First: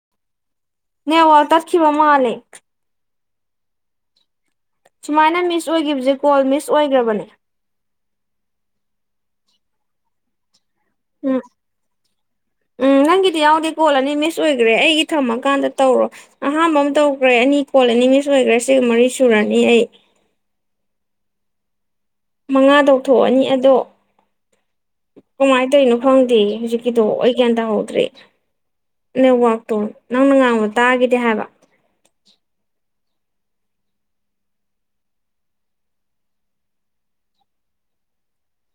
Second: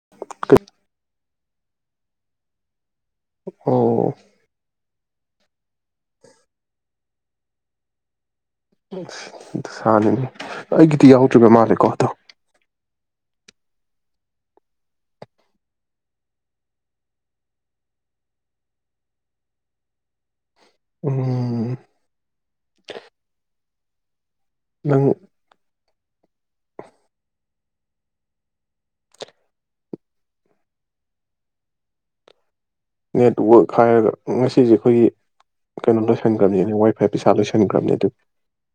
[unintelligible] ꯅ ꯋꯥꯔ ꯇꯈꯤꯕꯤꯕ ꯃꯥ ꯃꯥꯂ ꯑꯣ ꯁꯃꯥꯏꯅ ꯃꯤꯁ ꯑꯣꯏꯈꯤꯕꯁꯦ ꯀꯣꯜ ꯃꯤꯁ ꯑꯣꯏꯈ꯭ꯔꯕꯅꯦ ꯁꯅꯅꯤ ꯑꯩꯒꯤꯗꯤ ꯎꯝ ꯌꯥꯎꯗ꯭ꯔꯤꯕ ꯃꯥꯜꯂꯦꯀꯣ ꯑꯗꯣ ꯁꯤ ꯌꯥꯎꯗꯦ ꯀꯣꯜ ꯑꯅꯤ ꯃꯤꯁ ꯑꯣꯏꯈ꯭ꯔꯦ ꯑꯩꯒꯤ ꯊꯝꯃꯀꯥꯟꯗ ꯇꯧꯔꯣ ꯑꯍꯥꯥꯟꯕ ꯑꯃ ꯇꯧꯈ꯭ꯔꯦ ꯑꯅꯤ ꯀꯣꯜ ꯑꯅꯤ ꯃꯤꯁ ꯑꯣꯏꯈ꯭ꯔꯦ ꯁꯤꯒ ꯃꯔꯤ ꯁꯨꯔꯅꯤ ꯑꯩ ꯎꯝ ꯃꯉꯥ ꯇꯧꯊꯣꯛꯑꯅꯤ ꯑꯗꯣ ꯅꯪ ꯀꯃꯥꯏ ꯇꯣꯏꯅꯣ ꯐꯪꯗꯦ ꯍꯧꯖꯤꯛꯀꯤꯗꯣ ꯑꯩ ꯒ꯭ꯌꯥꯟ ꯇꯥꯍꯧꯗ꯭ꯔꯦ ꯅꯦꯠꯋꯥꯛꯇꯣ ꯅꯪꯅ ꯉꯥꯡꯕ ꯇꯥꯈꯤꯗꯦ ꯍꯥꯏꯕ ꯅꯦꯠꯋꯛ ꯍꯥꯏꯔꯒ ꯉꯁꯤꯁꯦ ꯑꯩꯈꯣꯏꯒꯤ ꯀꯩꯅꯣ ꯂꯣꯏꯁꯤꯟꯈ꯭ꯔꯕꯅꯤ ꯋꯥꯏꯐꯥꯏ ꯄꯩꯁꯥ ꯂꯣꯏꯁꯤꯟꯈ꯭ꯔꯕꯅꯦ ꯑꯗꯨ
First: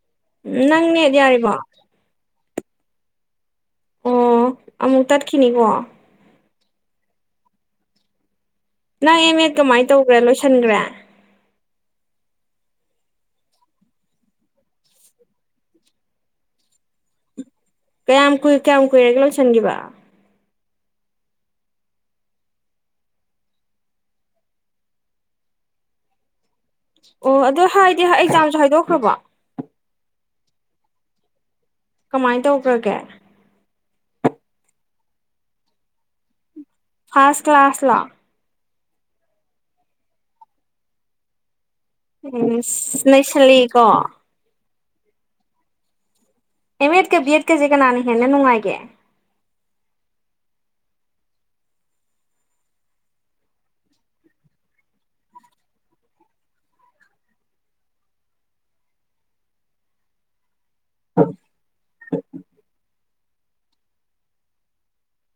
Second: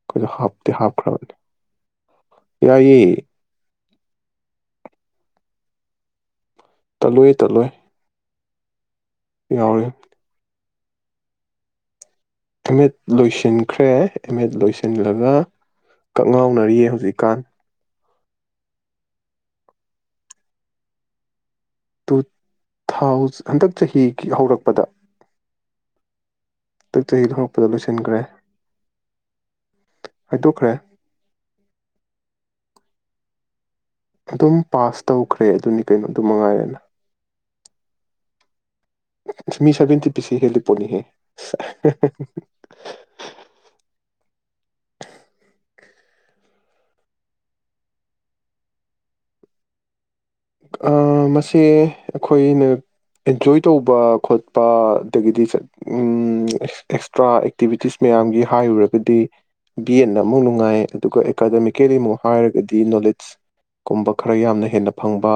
ꯑꯩꯈꯣꯏꯗꯣ ꯎ ꯍꯥꯞꯇꯤ ꯅꯪꯅꯦ ꯍꯥꯞꯈ꯭ꯔꯕꯅꯦ ꯌꯥꯔꯤꯕꯣ ꯌꯥꯏꯌꯦ ꯑꯣꯃꯨꯛ ꯇꯠ ꯈꯅꯤ ꯀꯣ ꯇꯠꯂꯨꯏ ꯇꯠꯂꯨꯣꯏ ꯅꯪ ꯑꯦꯝ ꯑꯦꯗ ꯀꯃꯥꯏꯅ ꯇꯧꯈ꯭ꯔꯦ ꯂꯣꯏꯁꯤꯟꯈ꯭ꯔꯦ ꯑꯦꯝ ꯑꯦꯗ ꯂꯣꯏꯁꯤꯟꯈ꯭ꯔꯦ ꯑꯦꯝ ꯑꯦꯗ ꯂꯣꯏꯁꯤꯜꯂꯒ ꯀꯛꯉꯥꯎꯅꯔꯤꯌꯦ ꯍꯧꯖꯤꯛꯀꯥꯟ ꯀꯌꯥꯝ ꯀꯨꯏ ꯀꯌꯥꯝ ꯀꯨꯏꯔꯒ ꯂꯣꯏꯁꯟꯕ ꯇꯨ ꯊꯥꯎ ꯍꯟꯗꯛ ꯆꯍꯤꯒꯤ ꯍꯧꯔꯛꯄꯗ ꯍꯟꯗꯛ ꯆꯍꯤ ꯑꯣ ꯑꯗꯨꯗ ꯍꯧꯔꯛꯄꯗ ꯍꯥꯏꯗꯤ ꯂꯣꯏꯁꯤꯟꯈ꯭ꯔꯦ ꯑꯦꯛꯖꯥꯝꯁꯨ ꯍꯥꯏꯗꯣꯛꯈ꯭ꯔꯕꯣ ꯍꯥꯏꯗꯣꯛꯈ꯭ꯔꯦ ꯀꯃꯥꯏꯅ ꯇꯧꯈ꯭ꯔꯒꯦ ꯑꯗꯨꯝ ꯄꯥꯁ ꯇꯧꯈ꯭ꯔꯦ ꯑꯗꯨꯅꯤ ꯀꯩꯅꯣ ꯑꯗꯨ ꯃꯉꯥꯏꯔꯦꯅ ꯐꯔꯁ ꯀ꯭ꯂꯥꯁꯥꯁꯂ ꯃꯤꯁꯥꯕꯇ ꯄꯁꯤ ꯍꯦꯜꯂꯤꯄꯅꯤꯍꯦ ꯎꯝ ꯅꯩꯁꯂꯒꯣ ꯑꯦꯝ ꯑꯦꯗ ꯀ ꯕꯤ ꯑꯦꯗ ꯀꯁꯦ ꯀꯅꯥꯅ ꯍꯦꯟꯅ ꯅꯨꯡꯉꯥꯏꯒꯦ ꯃꯁꯦ ꯑꯩꯈꯣꯏꯅ ꯑꯦꯟꯖꯣꯏ ꯇꯧꯕ ꯈꯣꯠꯄ ꯑꯗꯒꯤꯗꯤ ꯑꯦꯛꯁꯇ꯭ꯔꯥ ꯑꯦꯛꯇꯤꯚꯤꯇꯤꯁ ꯃꯌꯥꯝꯒꯤ ꯍꯥꯏꯔꯨꯔꯒꯗꯤ ꯕꯤ ꯑꯦꯠꯅ ꯑꯃꯨꯛ ꯅꯨꯡꯉꯥꯏ ꯑꯗꯨꯒ ꯑꯦꯀꯥꯗꯃꯤꯀꯦꯜꯂꯤ ꯑꯃꯨꯛ ꯍꯥꯏꯔꯒꯗꯤ ꯅꯣꯂꯦꯖꯀꯨꯝꯕ ꯈꯔ ꯌꯥꯝꯅ ꯍꯦꯟꯅ ꯐꯪꯕ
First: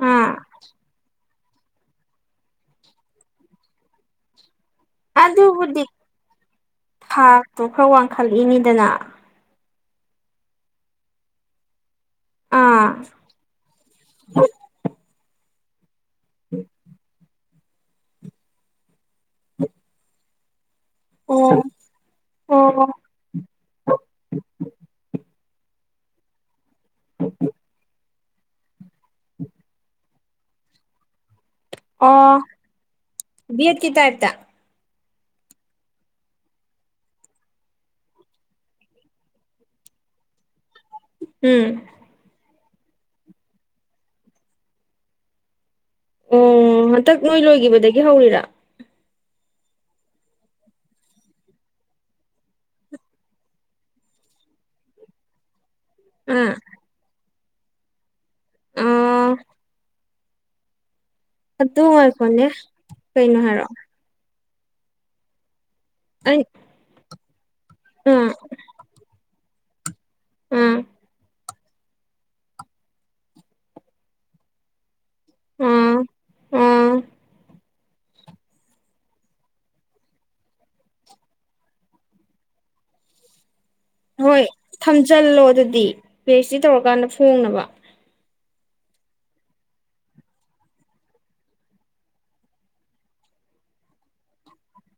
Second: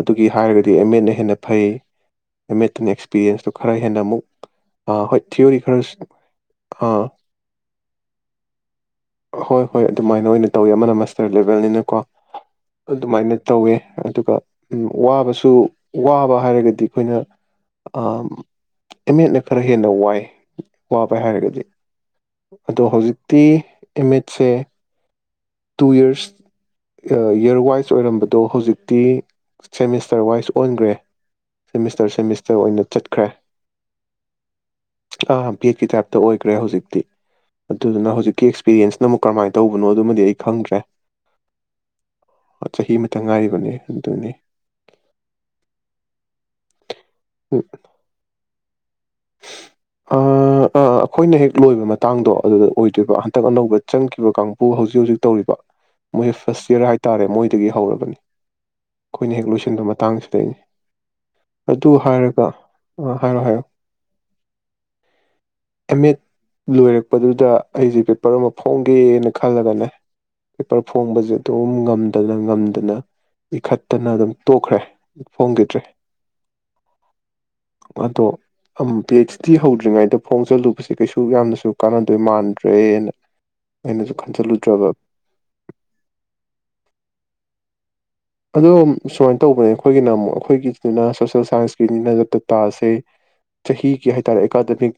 ꯑꯗꯨꯒꯤ ꯑꯥ ꯍꯥꯏꯔꯒꯗꯤ ꯑꯦꯝ ꯑꯦꯅ ꯍꯦꯟꯅ ꯐꯩ ꯑꯠꯇꯅ ꯑꯦꯛꯁꯄꯤꯔꯤꯌꯦꯟꯁꯇꯣ ꯈꯔ ꯍꯦꯟꯅ ꯑꯃꯨꯛ ꯑꯥ ꯍꯣꯏ ꯊꯤꯑꯣꯣꯔꯤ ꯑꯗꯨꯕꯨꯗꯤ ꯈꯔꯁꯨ ꯊꯥꯛꯇꯣ ꯈꯔ ꯋꯥꯡꯈꯠꯂꯛꯏꯅꯤꯗꯅ ꯍꯣꯏ ꯍꯣꯏ ꯑꯗꯨꯃꯥꯏꯅ ꯑꯣꯏꯅ ꯇꯧꯋꯤ ꯑꯃꯅ ꯃꯁꯇꯔꯠ ꯂꯦꯕꯦꯜꯅꯤꯅꯀꯣ ꯑꯗꯨ ꯑꯥ ꯑꯗꯨꯃꯥꯏꯅ ꯇꯧꯋꯦ ꯑꯗꯨꯒ ꯋꯥꯕꯁꯨ ꯋꯥꯕ ꯍꯥꯏꯔꯒꯗꯤ ꯑꯩꯈꯣꯏꯅ ꯑꯃꯦꯠꯅ ꯈꯔ ꯍꯦꯟꯅ ꯋꯥꯏ ꯋꯥꯕ ꯑꯣ ꯍꯥꯏꯔꯒꯗꯤ ꯑꯗꯣ ꯑꯣ ꯍꯧꯖꯤꯛꯇꯤ ꯏꯃꯦꯖꯁꯦ ꯇꯨ ꯌꯔꯁ ꯏꯔ ꯋꯥꯏꯁ ꯑꯣꯏꯔꯝꯕꯗꯣ ꯍꯧꯖꯤꯛꯇꯤ ꯁꯦꯃꯤꯁꯇꯔ ꯋꯥꯏꯁ ꯑꯣꯟꯒ꯭ꯔꯦ ꯑꯣ ꯕꯤ ꯑꯦꯠ ꯀꯤ ꯇꯥꯏꯞꯇ ꯑꯥ ꯕꯤ ꯑꯦꯠꯀꯤ ꯇꯥꯏꯞꯇ ꯑꯣꯏꯈ꯭ꯔꯦ ꯍꯧꯖꯤꯛꯇꯤ ꯑꯗꯨꯗꯨꯅ ꯍꯧꯖꯤꯛꯀꯤ ꯑꯦꯛꯁꯄꯤꯔꯤꯌꯦꯟꯁꯅ ꯑꯃꯨꯛ ꯀꯃꯥꯏꯅ ꯇꯧꯕꯅꯣ ꯑꯗꯨꯃꯗꯤ ꯑꯩ ꯈꯪꯗ꯭ꯔꯦ ꯎꯝ ꯆꯍꯤ ꯑꯃꯇ ꯉꯥꯏꯔꯤꯕꯒꯤ ꯑꯗꯨꯒꯤ ꯑꯣ ꯍꯟꯇꯛ ꯅꯣꯏ ꯂꯣꯏꯈꯤꯕꯗꯒꯤ ꯍꯧꯔꯤꯔꯥ ꯑꯩꯈꯣꯏꯅ ꯍꯦꯛ ꯂꯣꯏꯕ ꯃꯇꯥꯡꯗꯣ ꯑꯗꯨꯗ ꯑꯣꯏꯗꯣꯏꯕ ꯍꯟꯇꯛ ꯑꯅꯧꯕ ꯆꯪꯈꯤꯕ ꯀꯥꯡꯕꯨꯨ ꯍꯧꯖꯤꯛ ꯍꯧꯖꯤꯛ ꯇꯧꯔꯤꯕ ꯃꯣꯏ ꯑꯥ ꯐꯥꯔꯁ ꯌꯔ ꯍꯥꯏ ꯇꯥꯔꯦ ꯃꯣꯏ ꯑꯗꯨꯒꯤ ꯍꯧꯔꯕꯅꯤ ꯑꯥ ꯑꯩꯈꯣꯏꯅ ꯍꯦꯛ ꯂꯣꯏꯁꯤꯟꯕ ꯃꯇꯥꯡꯁꯤ ꯇ ꯑꯗꯨ ꯍꯥꯏꯔꯒ ꯀꯩꯅꯣ ꯍꯥꯏꯔꯣ ꯍꯥꯏꯔꯣ ꯍꯥꯏꯔꯛꯑꯣ ꯑꯦꯝ ꯑꯦ ꯑꯩ ꯂꯣꯏꯔꯛ ꯄꯗꯨꯗ ꯑꯩꯁꯦ ꯑꯥ ꯄꯦꯄꯔ ꯑꯃ ꯐꯣꯡꯒꯦꯅ ꯈꯜꯂꯒꯅꯦ ꯑꯥ ꯄꯦꯄꯔ ꯐꯣꯡꯕꯁꯦ ꯑꯗꯨꯝ ꯉꯝꯗꯅ ꯉꯝꯗꯅ ꯄꯤꯈꯠꯇꯅ ꯑꯗꯨꯝ ꯇꯣꯛꯈ꯭ꯔꯦ ꯐꯣꯡꯈꯤꯗ꯭ꯔꯦ ꯑꯥ ꯑꯥ ꯑꯗꯣ ꯄꯤ ꯑꯩꯆ ꯗꯤ ꯍꯧꯗ꯭ꯔꯤꯉꯩꯗ ꯐꯣꯡꯖꯤꯜꯂꯨꯕꯁꯦ ꯀꯩꯁꯨ ꯌꯥꯝꯅꯁꯨ ꯀꯥꯟꯅꯗꯣꯏ ꯃꯥꯟꯗ꯭ꯔꯦꯅ ꯑꯩꯅꯁꯨ ꯍꯣꯏ ꯈꯟꯖꯜꯂꯨꯗ꯭ꯔꯕ ꯊꯝꯖꯜꯂꯣ ꯑꯗꯨꯗꯤ ꯄꯤ ꯑꯩꯩꯆ ꯗꯤ ꯇꯧꯔꯀꯥꯟꯗ ꯐꯣꯡꯅꯕ ꯑꯗꯣ ꯁꯨꯃꯥꯏꯅ ꯇꯧꯕꯅꯦ ꯑꯩꯈꯣꯏꯒꯤꯅ ꯑꯃꯨꯛ ꯑꯩꯈꯣꯏꯒꯤꯗꯨꯅ ꯁꯣꯁꯦꯜ ꯁꯥꯏꯟꯁꯀꯤꯅꯤꯅ ꯗꯇꯥꯁꯦ ꯆꯍꯤꯒꯤ ꯍꯥꯏ ꯇꯥꯔꯦ ꯑꯦꯀꯥꯗꯃꯤꯛ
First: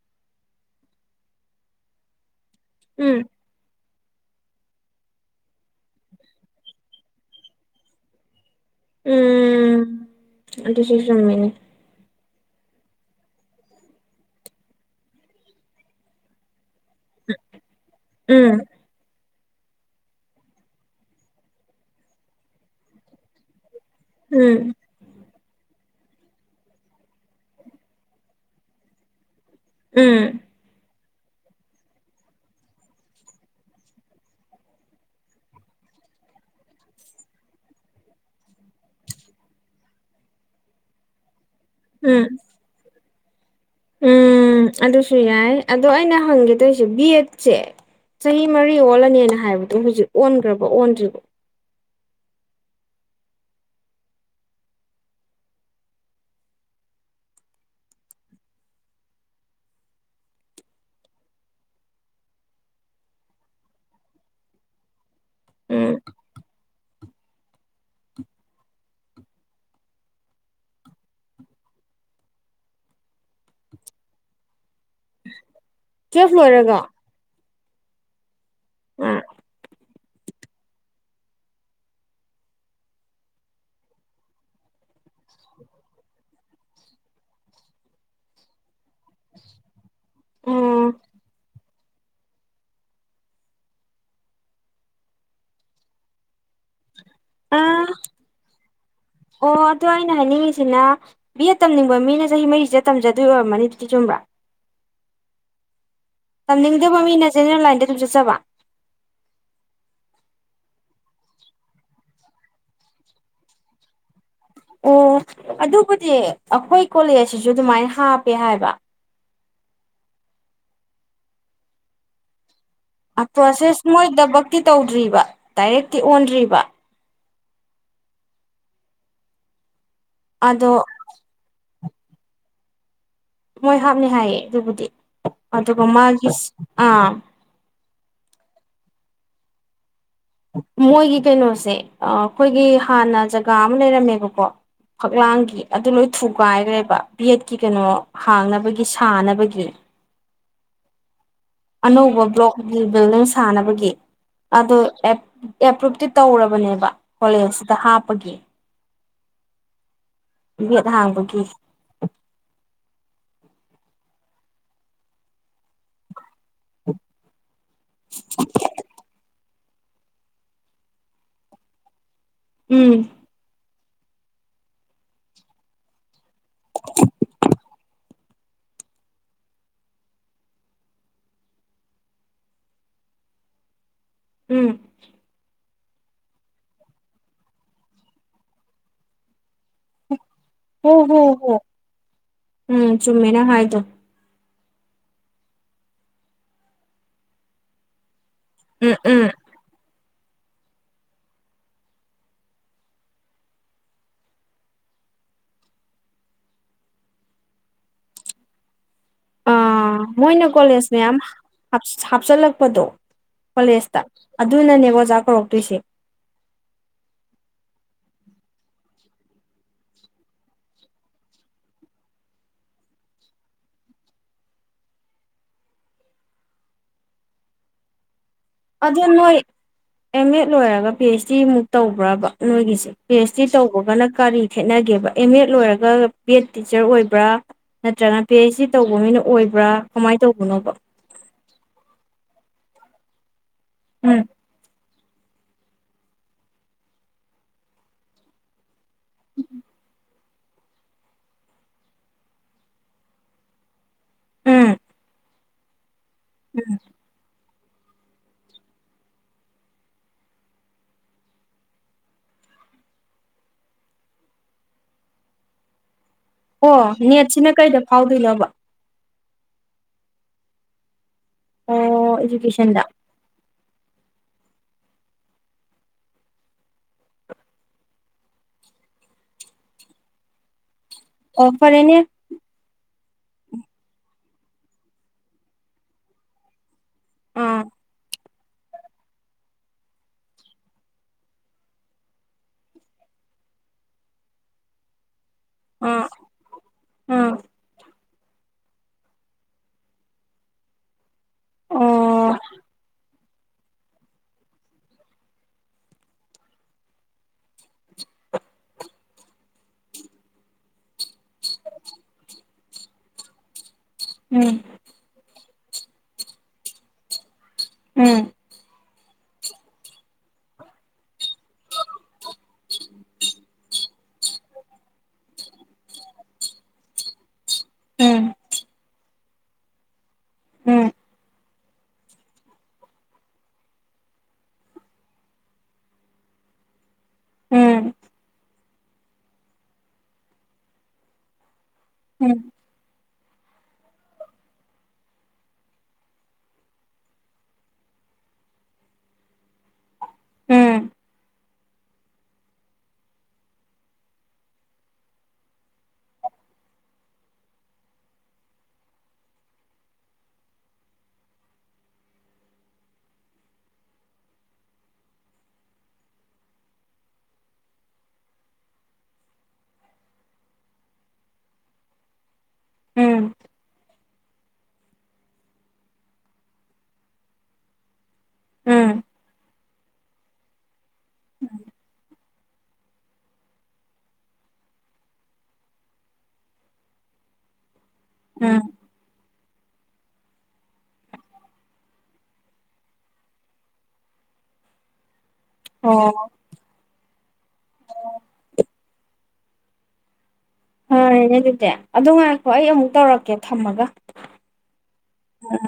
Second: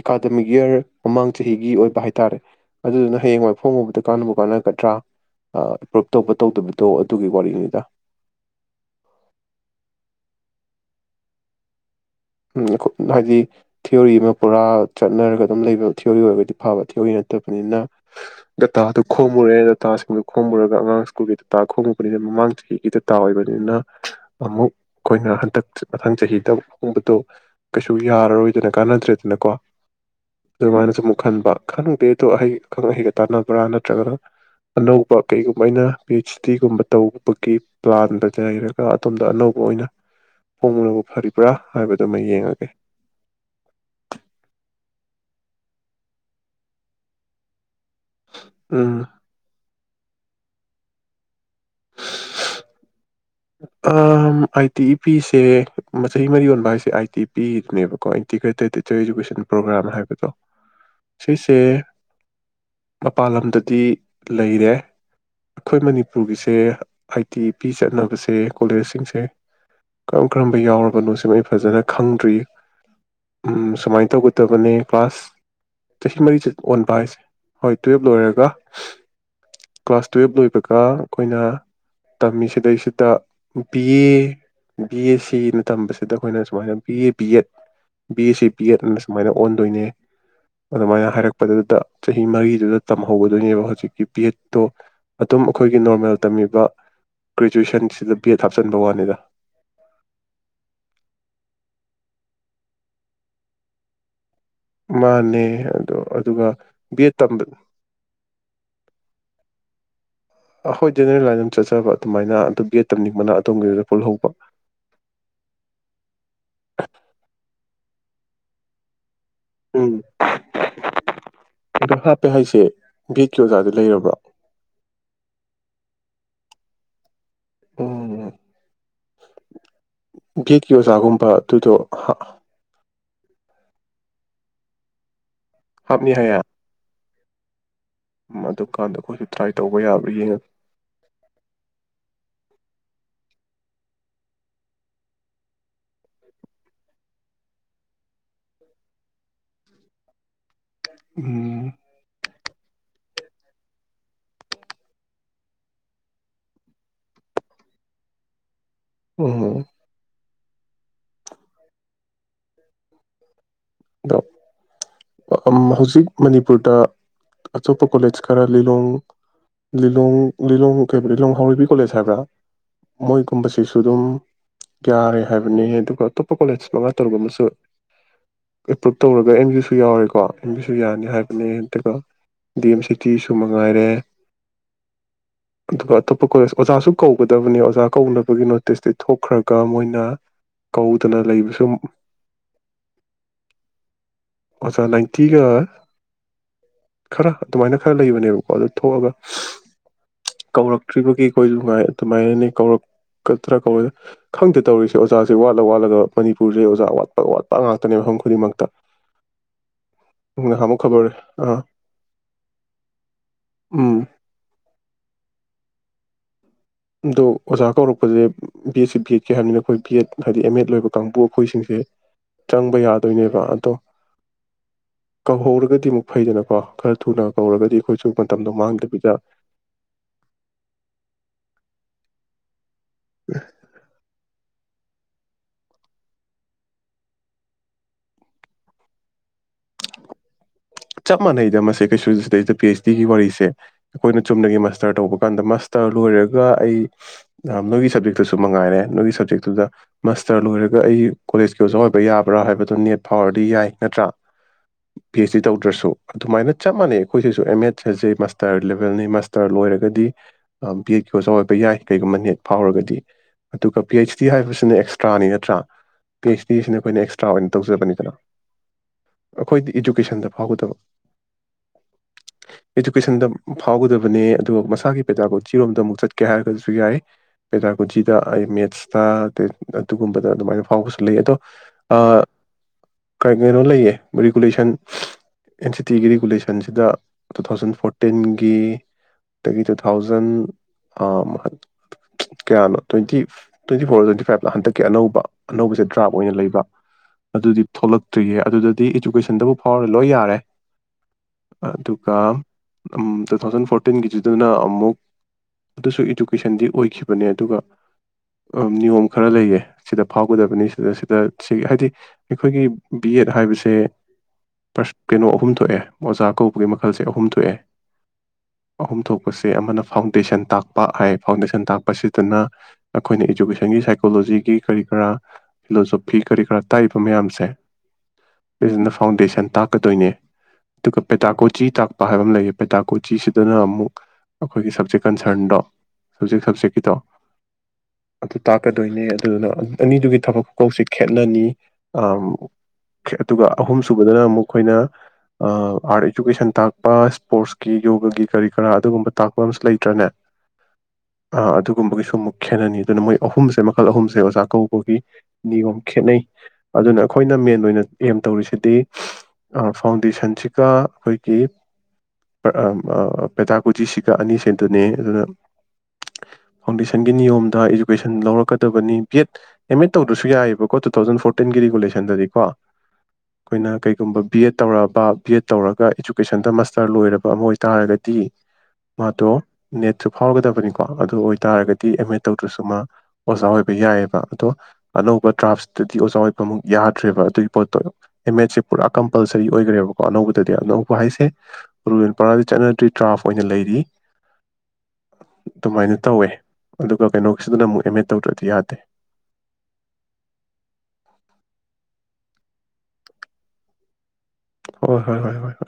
ꯑꯦꯀꯥꯗꯃꯤꯛ ꯏꯌꯥꯔ ꯃꯃꯥꯡ ꯆꯍꯤꯒꯤ ꯑꯣꯏꯕ ꯍꯥꯏ ꯇꯥꯔꯦ ꯑꯗꯨꯗꯨꯅ ꯎꯝ ꯍꯌꯦꯡꯋꯥꯏ ꯐꯣꯡꯉꯨꯕꯗ ꯀꯥꯟꯅꯕꯨ ꯀꯥꯟꯅꯒꯗ꯭ꯔꯥ ꯑꯦꯄ꯭ꯔꯨꯨꯞ ꯇꯧꯕ ꯇꯧꯗꯕꯗꯣ ꯇꯨꯒꯤ ꯋꯥꯔꯤꯅꯤꯗ ꯎꯝ ꯑꯗꯨꯁꯨ ꯆꯨꯝꯃꯤꯅꯦ ꯍꯥꯏꯗꯤ ꯊꯤꯑꯣꯔꯤ ꯑꯃ ꯄꯨꯔꯥ ꯆꯠꯅꯔꯒ ꯑꯗꯨꯝ ꯂꯩꯕ ꯊꯤꯑꯣꯔꯤ ꯑꯣꯏꯔꯒꯗꯤ ꯐꯕ ꯊꯤꯑꯣꯔꯤ ꯅꯠꯇꯕꯅꯤꯅ ꯎꯝ ꯗꯇꯥꯗꯨ ꯈꯣꯝꯃꯨꯔꯦ ꯗꯇꯥꯁꯤꯡꯗꯨ ꯈꯣꯝꯃꯨꯔꯒ ꯑꯉꯥꯡ ꯁ꯭ꯀꯨꯜꯒꯤ ꯗꯇꯥ ꯈꯣꯝꯃꯨꯕꯅꯤꯅ ꯃꯃꯥꯡ ꯆꯍꯤꯒꯤ ꯗꯇꯥ ꯑꯣꯏꯕꯅꯤꯅ ꯎꯝ ꯑꯃꯨꯛ ꯀꯣꯏꯅꯍꯜ ꯍꯟꯗꯛ ꯃꯊꯪ ꯆꯍꯤꯗ ꯨꯝꯕꯗꯣ ꯀꯩꯁꯨ ꯌꯥꯔꯔꯣꯏꯗꯅ ꯀꯥꯟꯅꯗ꯭ꯔꯦꯗꯅꯀꯣ ꯎꯝ ꯑꯗꯨꯃꯥꯏꯅꯁꯨ ꯈꯟꯕ ꯈꯪꯗꯦ ꯑꯗꯣ ꯑꯍꯩ ꯑꯈꯪ ꯑꯍꯩꯒ ꯇꯥꯟꯅꯕ꯭ꯔꯥ ꯅꯠꯇ꯭ꯔꯒꯅ ꯑꯅꯧꯕ ꯀꯩꯒꯨꯝꯕ ꯑꯩꯅ ꯄꯤ ꯑꯩꯩꯆ ꯗꯤ ꯒꯨꯝꯕ ꯇꯧꯕꯒꯤ ꯄ꯭ꯂꯥꯟꯗ ꯂꯩꯔꯒ ꯑꯗꯣꯝꯗ ꯑꯅꯧꯕ ꯑꯣꯏꯅ ꯍꯣꯡꯅꯕ ꯐꯔꯤꯕ꯭ꯔꯥ ꯍꯥꯏꯕꯗꯨꯃ ꯎꯝ ꯌꯦꯡꯉꯒꯦ ꯎꯝ ꯑꯗꯨꯁꯨ ꯌꯥꯏ ꯑꯗꯣ ꯑꯩꯅ ꯍꯪꯒꯦ ꯇꯧꯣꯏꯁꯦ ꯕꯤ ꯑꯦꯠꯁꯦ ꯆꯍꯤ ꯃꯔꯤ ꯎꯝ ꯑꯣꯜꯂꯅꯤꯅ ꯍꯥꯏꯕꯗꯣ ꯍꯧꯖꯤꯛ ꯑꯣꯟꯈ꯭ꯔꯕ ꯑꯣꯟꯗ꯭ꯔꯤꯕꯣ ꯑꯥꯏ ꯇꯤ ꯏ ꯄꯤꯁꯦ ꯃ ꯃꯔꯤ ꯌꯣꯟꯕ ꯍꯥꯏꯁꯦ ꯑꯥꯏ ꯇꯤ ꯏ ꯄꯤꯗꯨꯅꯦꯕꯀꯣ ꯏꯟꯇꯤꯒ꯭ꯔꯦꯇꯦꯠ ꯇꯤꯆꯔ ꯏꯗꯨꯀꯦꯁꯟ ꯄ꯭ꯔꯣꯒ꯭ꯔꯥꯝ ꯍꯥꯏꯕꯗꯣ ꯁꯤꯁꯦ ꯃꯄꯜ ꯂꯝꯗꯗꯤ ꯂꯩꯔꯦ ꯑꯩꯈꯣꯏ ꯎꯝ ꯃꯅꯤꯄꯨꯔꯒꯤꯁꯦ ꯁꯦ ꯑꯥꯏ ꯇꯤ ꯄꯤ ꯆꯠꯅꯕꯁꯦ ꯀꯣꯂꯦꯖꯁꯤꯡꯁꯦ ꯀꯔꯝ ꯀꯔꯝꯕ ꯌꯥꯎꯔꯕꯅꯣ ꯁꯤꯃ ꯑꯩ ꯐꯖꯅ ꯈꯪꯗ꯭ꯔꯤ ꯁꯨꯃꯥꯏꯅ ꯇꯧꯒꯗꯕꯅꯦ ꯀ꯭ꯂꯥꯁ ꯆꯍꯤ ꯇꯨꯌꯦꯜꯐ ꯃꯔꯤ ꯆꯦ ꯂꯣꯏꯔꯒ ꯑꯣꯅ ꯄꯁꯦ ꯍꯣꯏ ꯇꯨꯌꯦꯜꯞ ꯂꯣꯏꯔꯒ ꯎꯝ ꯀ꯭ꯂꯥꯁ ꯇ꯭ꯋꯦꯜꯕ ꯂꯣꯏꯦ ꯀꯥ ꯑꯩꯈꯣꯏꯅ ꯇꯝꯃꯤ ꯁꯤꯗꯩꯁꯤꯗ ꯕꯤ ꯑꯦ ꯕꯤ ꯑꯦꯁ ꯁꯤꯅ ꯇꯝꯕꯁꯤꯗ ꯑꯩꯈꯣꯏꯅ ꯁꯨꯃꯥꯏꯅ B A B aid B S C B ꯑꯦꯗꯅ ꯁꯨꯃꯥꯏꯅ ꯑꯣꯟꯗꯣꯏꯅꯦ ꯑꯣ ꯑꯗꯨꯃꯥꯏꯅ ꯍꯥꯏꯔꯛꯄꯗꯨꯗ ꯆꯍꯤ ꯃꯔꯤꯗꯨꯗ ꯇꯝꯍꯧꯒꯗꯣꯏꯅꯦꯕ ꯍꯧꯖꯤꯛꯀꯤ ꯄꯦꯠꯇꯣ ꯑꯗꯨꯝ ꯑꯩꯈꯣꯏ ꯒꯤ ꯅꯣꯔꯃꯦꯜ ꯇꯝꯃꯤꯕ ꯑ ꯒ꯭ꯔꯦꯖꯨꯋꯦꯁꯟꯁꯤꯗ ꯕꯤ ꯑꯦꯗ ꯍꯥꯞꯆꯟꯕ ꯋꯥꯅꯤꯗ ꯑꯣ ꯑꯗꯨ ꯑꯩꯅ ꯍꯥꯏꯅꯤꯡꯉꯤꯁꯤꯅ ꯕꯤ ꯇꯝ ꯎ ꯃꯤꯅ ꯆꯍꯤ ꯃꯔꯤꯁꯤꯗ ꯇꯝꯖꯗꯣꯏ ꯑꯣꯏꯔꯝꯃꯅꯤ ꯑꯗꯨꯗꯤ ꯆꯨꯝꯕ꯭ꯔꯥ ꯃꯥꯅꯦ ꯑꯗꯣ ꯑꯗꯨꯒ ꯇꯝꯅꯤꯡꯗꯕ ꯕꯤ ꯑꯦꯗ ꯇꯝꯕ ꯃꯤꯅꯁꯦꯅ ꯂꯥꯏꯟꯗ ꯑꯗꯨꯝ ꯆꯠꯆꯕ ꯑꯈꯣꯏ ꯖꯦꯅꯦꯔꯦꯜ ꯂꯥꯏꯟ ꯑꯃꯝ ꯆꯠꯆꯕ ꯑꯗꯨꯃꯥꯏꯅ ꯑꯗꯨ ꯒꯦꯠ ꯇꯝꯅꯤꯡꯕꯅ ꯑꯗꯣꯝꯒꯤꯗꯨꯗ ꯄꯨꯜꯍꯧꯕ ꯑꯣ ꯑꯗꯨꯕꯨꯗꯤ ꯑꯩꯈꯣꯏ ꯀꯣꯂꯦꯖꯁꯤꯁꯨ ꯑꯗꯨꯃꯥꯏꯅ ꯍꯥꯞꯄꯦ ꯍꯥꯏꯕ ꯎꯝꯗ ꯍꯥꯞꯄꯦ ꯍꯥꯏꯁꯦ ꯚꯦꯠꯀꯤ ꯑꯣꯖꯥꯗꯤ ꯄ꯭ꯔꯣꯁꯦꯁ ꯃꯣꯏ ꯂꯩꯔꯕ꯭ꯔꯣ ꯊꯕꯛꯇꯤ ꯇꯧꯗ꯭ꯔꯤꯕ ꯗꯥꯏꯔꯦꯛ ꯇꯤ ꯑꯣꯟꯗ꯭ꯔꯤꯕ ꯎꯝ ꯕꯤꯦꯛꯀꯤ ꯑꯗꯣ ꯑꯣꯖꯥꯒꯨꯝꯕ ꯑꯗꯨꯗꯣ ꯍꯥ ꯃꯣꯏ ꯍꯥꯞꯅꯤ ꯍꯥꯏꯌꯦ ꯑꯗꯨꯕꯨꯗꯤ ꯑꯗꯨ ꯀ ꯍꯥꯞꯅꯤ ꯃꯥꯒꯤ ꯍꯥꯏꯌꯦ ꯑꯥ ꯎꯝ ꯑꯗꯨꯀꯥꯟꯗ ꯑꯩꯈꯣꯏꯁꯨ ꯇ꯭ꯔꯥꯏ ꯇꯧꯕ ꯌꯥꯕ꯭ꯔ ꯃꯣꯏꯒꯤ ꯀꯩꯅꯣꯁꯦ ꯑꯩꯈꯣꯏꯒꯤ ꯍꯥꯟꯅ ꯖꯒꯥ ꯑꯃ ꯂꯩꯔꯝꯃꯦꯕꯀꯣ ꯐꯛꯂꯥꯡꯒꯤ ꯑꯗꯨ ꯂꯣꯏ ꯊꯨꯒꯥꯏꯈ꯭ꯔꯦꯕ ꯕꯦꯠꯀꯤ ꯀꯩꯅꯣ ꯍꯥꯡꯅꯕꯒꯤ ꯁꯥꯅꯕꯒꯤ ꯎꯝ ꯑꯅꯣꯕꯕ꯭ꯂꯣ ꯒꯤ ꯕꯤꯜꯗꯤꯡ ꯁꯥꯟꯅꯕꯒꯤ ꯑꯗꯨ ꯑꯦꯄ꯭ꯔꯨꯨꯞꯇꯤ ꯇꯧꯔꯕꯅꯦꯕ ꯀꯣꯂꯦꯖꯁꯤꯗ ꯍꯥꯞꯄꯒꯤ ꯑꯣ ꯌꯦꯗꯍꯥꯡꯕꯒ ꯑ ꯍꯧꯖꯤꯛ ꯃꯅꯤꯄꯨꯔꯗ ꯑꯆꯣꯞꯄ ꯀꯣꯂꯦꯖ ꯈꯔ ꯂꯤꯂꯣꯡ ꯂꯤꯂꯣꯡ ꯂꯤꯂꯣꯡ ꯀ ꯂꯤꯂꯣꯡ ꯍꯥꯎꯔꯩꯕꯤ ꯀꯣꯂꯦꯖ ꯍꯥꯏꯕ꯭ꯔꯥ ꯎꯝ ꯃꯣꯏ ꯀꯨꯝꯕꯥꯁꯤꯁ ꯁꯨ ꯑꯗꯨꯝ ꯌꯥꯔꯦ ꯍꯥꯏꯕꯅꯤ ꯑꯗꯨꯒ ꯑꯇꯣꯞꯄ ꯀꯣꯂꯦꯖ ꯃꯉꯥ ꯇꯧꯔꯒꯨꯝ ꯑꯃꯁꯁꯨ ꯑꯦꯄ꯭ꯔꯨꯞ ꯇꯧꯔꯒ ꯑꯦꯝ ꯕꯤꯁꯨ ꯌꯥꯎꯔꯦꯀꯣ ꯑꯦꯝ ꯕꯤꯁꯨ ꯌꯥꯅꯤ ꯍꯥꯏꯕꯅꯦ ꯑꯗꯨꯒ ꯗꯤ ꯑꯦꯝ ꯁꯤꯇꯤꯁꯨ ꯃꯉꯥꯏꯔꯦ ꯎꯝ ꯑꯗꯨꯒ ꯑꯇꯣꯞꯄ ꯀꯣꯂꯦꯖ ꯑꯣꯖꯥꯁꯨ ꯀꯧꯒꯗꯕꯅꯤ ꯑꯣꯖꯥ ꯀꯧꯅꯕꯒꯤ ꯅꯣꯇꯤꯁꯇꯤ ꯊꯣꯛꯈ꯭ꯔꯒ ꯀꯅ ꯍꯣ ꯀꯧꯗꯅ ꯂꯩꯕꯁꯨ ꯇꯨꯝꯃꯦꯅ ꯍꯥꯏꯗ ꯑꯣꯖꯥ ꯅꯥꯏꯟꯇꯤꯒ ꯈꯔ ꯑꯗꯨꯃꯥꯏꯅ ꯈꯔ ꯂꯩꯕꯅꯦꯕ ꯑꯗꯨ ꯑꯗꯨ ꯎꯝ ꯊꯣꯛꯑꯒ ꯎꯝ ꯀꯧꯔꯛꯇ꯭ꯔꯤꯕꯒꯤ ꯑꯩꯈꯣꯏꯁꯨꯥꯏ ꯑꯗꯨꯃꯥꯏꯅꯅꯤ ꯀꯧꯔꯛꯀꯗ꯭ꯔꯥ ꯀꯧꯔ ꯈꯪꯗꯦ ꯇꯧꯔꯤꯁꯦ ꯑꯣꯖꯥꯁꯦ ꯋꯥꯠꯂ ꯋꯥꯠꯂꯒ ꯃꯅꯤꯄꯨꯔꯁꯦ ꯑꯣꯖꯥ ꯋꯥꯠꯄ ꯋꯥꯠꯄ ꯉꯥꯛꯇ ꯈꯛꯇꯅꯦ ꯃꯐꯝ ꯈꯨꯗꯤꯡꯃꯛꯇ ꯃꯣꯏꯅ ꯅꯍꯥꯟꯃꯨꯛ ꯀꯣꯂꯦꯖ ꯈꯕꯔ ꯃꯌꯥꯝ ꯑꯥ ꯍꯥꯞꯆꯤꯜꯂꯛꯄꯗꯣ ꯀꯣꯂꯦꯖꯇ ꯎꯝ ꯑꯗꯨꯅꯅꯦꯕ ꯑꯣꯖꯥ ꯀꯧꯔꯛꯇꯣꯏꯁꯦ ꯑꯗꯣ ꯑꯣꯖꯥ ꯀꯧꯔꯛꯄꯁꯦ ꯕꯤ ꯑꯦꯠꯁꯤꯦ ꯕꯤ ꯑꯦꯠꯀꯤꯦ ꯍꯥꯏꯕꯅꯤꯅ ꯑꯩꯈꯣꯏ ꯕꯤ ꯑꯦꯗ ꯍꯥꯏꯗꯤ ꯑꯦꯝ ꯑꯦꯗ ꯂꯣꯏꯕ ꯀꯥꯡꯕꯨ ꯑꯩꯈꯣꯏꯁꯤꯡꯁꯦ ꯆꯪꯕ ꯌꯥꯗꯣꯏꯅꯦꯕ ꯑꯗꯣ ꯀꯧꯍꯧꯔꯒꯗꯤ ꯑꯃꯨꯛ ꯐꯩꯗꯅꯀꯣ ꯈꯔ ꯊꯨꯅ ꯀꯧꯔꯒꯗꯤ ꯑꯩꯈꯣꯏꯁꯨ ꯃꯇꯝꯗꯣ ꯑꯗꯨ ꯃꯥꯡꯗꯕꯤꯗ ꯅꯣꯏ ꯑꯦꯝ ꯑꯦꯗ ꯂꯣꯏꯔꯒ ꯄꯤ ꯑꯩꯩꯆ ꯗꯤ ꯃꯨꯛ ꯇꯧꯕ꯭ꯔꯕ ꯅꯣꯏꯒꯤꯁꯦ ꯄꯤ ꯑꯦꯁ ꯇꯤ ꯇꯧꯕꯒꯅ ꯀꯔꯤ ꯈꯦꯠꯅꯒꯦꯕ ꯑꯦꯝ ꯑꯦꯗ ꯂꯣꯏꯔꯒ ꯄꯤ ꯑꯦꯗ ꯇꯤꯆꯔ ꯑꯣꯏꯕ꯭ꯔꯥ ꯅꯠꯇ꯭ꯔꯒꯅ ꯄꯤ ꯑꯩꯩꯆ ꯗꯤ ꯇꯧꯕ ꯃꯤꯅ ꯑꯣꯏꯕ꯭ꯔꯥ ꯀꯃꯥꯏꯅ ꯇꯧꯕꯅꯣꯕ ꯆꯞ ꯃꯥꯟꯅꯩꯗ ꯃꯁꯦ ꯀꯩꯁꯨ ꯁꯤꯗꯩꯗ ꯄꯤ ꯑꯩꯆ ꯗꯤꯒꯤ ꯋꯥꯔꯤꯁꯦ ꯎꯝ ꯑꯩꯈꯣꯏꯅ ꯆꯨꯝꯅꯒꯤ ꯃꯁ ꯃꯥꯁꯇꯔ ꯇꯧꯕ ꯀꯥꯟꯗ ꯃꯥꯁꯇꯔ ꯂꯣꯏꯔꯒ ꯑꯩ ꯅꯣꯏꯒꯤ ꯁꯞꯖꯦꯛꯇꯨꯁꯨ ꯃꯉꯥꯏꯔꯦ ꯀꯔꯤ ꯁꯕꯖꯦꯛꯛꯇꯨꯗ ꯃꯁ ꯁꯥꯔ ꯂꯣꯏꯔꯒ ꯑꯩ ꯀꯣꯂꯦꯖꯀꯤ ꯑꯣꯖꯥ ꯑꯣꯏꯕ ꯌꯥꯕ꯭ꯔꯥ ꯍꯥꯏꯕꯗꯨꯣ ꯅꯦꯠ ꯐꯥꯎꯔꯗꯤ ꯌꯥꯏ ꯅꯠꯇ꯭ꯔ ꯎꯝ ꯄꯤ ꯍꯩꯁ ꯗꯤ ꯇꯧꯗ꯭ꯔꯁꯨ ꯑꯗꯨꯃꯥꯏ ꯆꯞ ꯃꯥꯟꯩ ꯑꯩꯈꯣꯏ ꯑꯗꯨ ꯑꯦꯝ ꯑꯦꯠ ꯍꯥꯏꯁꯦ ꯃꯥꯁꯇꯔ ꯂꯦꯕꯦꯜꯅꯤ ꯃꯥꯁꯇꯔ ꯂꯣꯏꯔꯒꯗꯤ ꯕꯤ ꯑꯩꯠ ꯀ ꯑꯣꯖꯥ ꯑꯣꯏꯕ ꯌꯥꯏ ꯀꯩꯒꯨꯝꯕ ꯅꯦꯠ ꯐꯥꯎꯔꯒꯗꯤ ꯑꯗꯨꯒ ꯄꯤ ꯑꯩꯩꯆ ꯗꯤ ꯍꯥꯏꯕꯁꯤꯅ ꯑꯦꯛꯁꯇ꯭ꯔꯥꯅꯤ ꯅꯠꯇ꯭ꯔꯥ ꯄꯤ ꯑꯩꯆ ꯗꯤ ꯁꯤꯅ ꯑꯣ ꯑꯩꯈꯣꯏꯅ ꯑꯦꯛꯁꯇ꯭ꯔꯥ ꯑꯣꯏꯅ ꯅꯦꯠꯁꯤꯅ ꯀꯩꯗ ꯇꯧꯖꯕꯅꯤꯗꯅ ꯐꯥꯎꯗꯣꯏꯅꯣꯕ ꯑꯩꯈꯣꯏꯗꯤ ꯏꯖꯨꯀꯦꯁꯟꯗ ꯐꯥꯎꯒꯗꯕ ꯑꯣ ꯏꯖꯨꯀꯦꯁꯟꯗ ꯏꯗꯨꯀꯦꯁꯟꯗ ꯐꯥꯎꯒꯗꯕ ꯑꯗꯨꯒ ꯃꯁꯥꯒꯤ ꯄꯦꯖꯀꯣꯖꯤꯤꯔꯣꯝꯗ ꯑꯃꯨꯛ ꯆꯠꯀꯦ ꯍꯥꯏꯔꯒꯁꯨ ꯌꯥꯏ ꯄꯦꯗꯥꯒꯣꯆꯤꯗ ꯑꯩ ꯃꯦꯠꯁꯇ ꯑꯗꯨꯒꯨꯝꯕꯗ ꯑꯗꯨꯃꯥꯏꯅ ꯐꯥꯎꯒꯁ ꯂꯩꯗꯣ ꯑꯣ ꯐꯔꯦꯅꯦ ꯑ ꯀꯩꯅꯣ ꯂꯩꯌꯦ ꯔꯤꯒꯨꯂꯦꯁꯟ ꯑꯦꯟ ꯁꯤ ꯇꯤꯒꯤ ꯔꯤꯒꯨꯂꯦꯁꯟꯁꯤꯗ ꯇꯨ ꯑꯥ ꯊꯥꯎꯖꯟ ꯐꯣꯔꯇꯤꯟ ꯒꯤ ꯑꯗꯒꯤ ꯇꯨ ꯊꯥꯎꯖꯟ ꯀꯌꯥꯅꯣ twenty twenty four twenty five ꯍꯟꯗꯛꯀꯤ ꯑꯅꯧꯕ ꯑꯅꯧꯕꯁꯦ ꯑꯥ ꯗ꯭ꯔꯥꯞ ꯑꯣꯏꯅ ꯂꯩꯕ ꯑꯥ ꯑꯗꯨꯗꯤ ꯊꯣꯛꯂꯛ ꯆꯠꯇꯏꯌꯦ ꯑꯗꯨꯗꯤ ꯏꯨꯀꯦꯁꯟꯗꯕꯨ ꯐꯥꯎꯔꯒ ꯂꯣꯏ ꯌꯥꯔꯦ ꯑꯗꯨꯒ ꯑꯣ ꯑꯝ ꯇꯨ ꯊꯥꯎꯖꯟ ꯐꯣꯔꯇꯤꯟꯒꯤꯗꯨꯗꯨꯅ ꯑꯃꯨꯛ ꯑꯗꯨꯁꯨ ꯏꯗꯨꯀꯦꯁꯟꯗꯤ ꯑꯣꯏꯈꯤꯕꯅꯦ ꯑꯗꯨꯒ ꯅꯤꯌꯣꯝ ꯈꯔ ꯂꯩꯌꯦ ꯁꯤꯗ ꯐꯥꯎꯒꯗꯕꯅꯤ ꯁꯤꯗ ꯁꯤꯗ ꯁꯤ ꯍꯥꯏꯗꯤ ꯑꯩꯈꯣꯏꯒꯤ ꯕꯤ ꯑꯦꯗ ꯍꯥꯏꯕꯁꯦ ꯎꯝ ꯀꯩꯅꯣ ꯑꯍꯨꯝ ꯊꯣꯛꯑꯦ ꯑꯣꯖꯥ ꯀꯧꯕꯒꯤ ꯃꯈꯜꯁꯦ ꯑꯍꯨꯝ ꯊꯣꯛꯑꯦ ꯎꯝ ꯑꯍꯨꯝ ꯊꯣꯛꯄꯁꯦ ꯑꯃꯅ ꯐꯥꯎꯟꯗꯦꯁꯟ ꯇꯥꯛꯄ ꯍꯥꯏ ꯐꯥꯎꯟꯗꯦꯁꯟ ꯇꯥꯛꯄꯁꯤꯗꯅ ꯑꯩꯈꯣꯏꯅ ꯏꯖꯨꯀꯦꯁꯟ ꯅꯪꯒꯤ ꯁꯥꯏꯀꯣꯂꯣꯖꯤꯒꯤ ꯀꯔꯤ ꯀꯔꯥ ꯐꯤꯂꯣꯁꯣꯐꯤ ꯀꯔꯤ ꯀꯔꯥ ꯇꯥꯛꯏꯕ ꯃꯌꯥꯝꯁꯦ ꯎꯝ ꯖꯤꯅ ꯐꯥꯎꯟꯗꯦꯁꯟ ꯇꯥꯛꯀꯗꯣꯏꯅꯦ ꯇꯨ ꯎꯝ ꯀ ꯄꯤꯇꯥ ꯀꯣ ꯆꯤ ꯇꯥꯛꯄ ꯍꯥꯏꯕ ꯑꯃ ꯂꯩꯌꯦ ꯄꯦꯇꯥꯛꯀꯨ ꯆꯤꯁꯤꯗꯅ ꯑꯃꯨꯛ ꯑꯩꯈꯣꯏꯒꯤ ꯁꯞꯖꯦꯛ ꯀꯟꯁꯔꯟꯗꯣ ꯁꯞꯖꯦꯛ ꯁꯞꯖꯦꯛꯀꯤꯗꯣ ꯎꯝ ꯑ ꯇꯥꯛꯀꯗꯣꯏꯅꯦ ꯑꯗꯨꯗꯨꯅ ꯑꯅꯤꯗꯨꯒꯤ ꯊꯕꯛ ꯈꯨꯀꯧꯁꯤ ꯈꯦꯠꯅꯅꯤ ꯑ ꯎꯝ ꯑꯗꯨꯒ ꯑꯍꯨꯝ ꯁꯨꯕꯗꯅ ꯑꯃꯨꯛ ꯑꯩꯈꯣꯏꯅ ꯑ ꯑꯥꯔꯠ ꯏꯖꯨꯀꯦꯁꯟ ꯇꯥꯛꯄ ꯁ꯭ꯄꯣꯔꯠꯁꯀꯤ ꯌꯣꯒꯒꯤ ꯀꯔꯤ ꯀꯔꯥ ꯑꯗꯨꯒꯨꯝꯕ ꯇꯥꯛꯄ ꯑꯝꯨ ꯂꯩꯇ꯭ꯔꯅꯦ ꯎꯝ ꯑꯗꯨꯒꯨꯝꯕꯒꯤꯁꯨ ꯑꯃꯨꯛ ꯈꯦꯠꯅꯅꯤ ꯑꯗꯨꯅ ꯃꯣꯏ ꯑꯍꯨꯝꯁꯦ ꯃꯈꯜ ꯑꯍꯨꯝꯁꯦ ꯑꯣꯖꯥ ꯀꯧꯕꯒꯤ ꯅꯤꯌꯣꯝ ꯈꯦꯠꯅꯩ ꯑꯗꯨꯅ ꯑꯩꯈꯣꯏꯅ ꯃꯦꯟ ꯑꯣꯏꯅ ꯑꯦꯝ ꯇꯧꯔꯤꯁꯤꯗꯤ ꯐꯥꯎꯟꯗꯦꯁꯟꯁꯤꯒ ꯑꯩꯈꯣꯏꯒꯤ ꯄ ꯄꯦꯇꯥꯀꯨꯖꯤꯁꯤꯒ ꯑꯅꯤꯁꯤꯗꯨꯅꯦ ꯑꯗꯨꯅ ꯐꯥꯎꯟꯗꯦꯁꯟꯒꯤ ꯅꯤꯌꯣꯝꯗ ꯏꯖꯨꯀꯦꯁꯟ ꯂꯧꯔꯛꯀꯗꯕꯅꯤ ꯕꯤ ꯑꯦꯗ ꯑꯦꯝ ꯑꯦꯗ ꯇꯧꯗꯁꯨ ꯌꯥꯏꯑꯕꯀꯣ ꯇꯨ ꯊꯥꯎꯖꯟ ꯐꯣꯔꯇꯤꯟꯒꯤ ꯔꯤꯒꯨꯂꯦꯁꯟꯗꯗꯤꯀꯣ ꯎꯝ ꯑꯩꯈꯣꯏꯅ ꯀꯩꯒꯨꯝꯕ ꯕꯤ ꯑꯦꯗ ꯇꯧꯔꯛꯑ ꯕꯤ ꯑꯦꯗꯠ ꯇꯧꯔꯒ ꯏꯖꯨꯀꯦꯁꯟꯗ ꯃꯥꯁꯇꯔ ꯂꯣꯏꯔꯕ ꯑꯃ ꯑꯣꯏꯇꯥꯔꯒꯗꯤ ꯗꯤ ꯎꯝ ꯃꯥꯗꯣ ꯅꯦꯠ ꯁꯨ ꯐꯥꯎꯔꯒꯗꯕꯅꯤꯀꯣ ꯑꯗꯨ ꯑꯣꯏꯇꯥꯔꯒꯗꯤ ꯑꯦꯝ ꯑꯦ ꯇꯧꯗ꯭ꯔꯁꯨ ꯃꯥ ꯑꯣꯖꯥ ꯑꯣꯏꯕ ꯌꯥꯏꯌꯦꯕ ꯑꯗꯣ ꯑꯅꯧꯕ ꯗ꯭ꯔꯥꯐꯇꯗꯤ ꯑꯣꯖꯥ ꯑꯣꯏꯕ ꯑꯃꯨꯛ ꯌꯥꯗ꯭ꯔꯦꯕ ꯑꯗꯨꯒꯤ ꯄꯣꯠꯇꯣ ꯎꯝ ꯏꯃꯦꯆ ꯄꯨꯨꯔꯥ ꯄꯜꯁꯔꯤ ꯑꯣꯏꯈ꯭ꯔꯦꯕꯀꯣ ꯑꯅꯧꯕꯗꯗꯤ ꯑꯅꯧꯕ ꯍꯥꯏꯁꯦ ꯔꯨꯜ ꯄꯔꯥꯗꯤ ꯆꯠꯅꯗ꯭ꯔꯤ ꯇ꯭ꯔꯥꯐ ꯑꯣꯏꯅ ꯂꯩꯔꯤ ꯑꯗꯨꯃꯥꯏꯅ ꯇꯧꯋꯦ ꯑꯣ ꯑꯗꯨꯒ ꯀꯩꯅꯣꯁꯤꯗꯅ ꯑꯃꯨꯛ ꯑꯦꯝ ꯑꯦ ꯇꯧꯗ꯭ꯔꯗꯤ ꯌꯥꯗꯦ ꯐꯔꯦꯅꯦ ꯑꯗꯨꯗꯤ ꯑꯗꯨ ꯉꯥꯢꯈꯣ ꯍꯣꯏ ꯑꯩ ꯑꯃꯨꯛ ꯇꯧꯔꯛꯀꯦ ꯊꯝꯃꯒ ꯍꯣꯏ ꯍꯣꯏ ꯍꯣꯏ ꯍ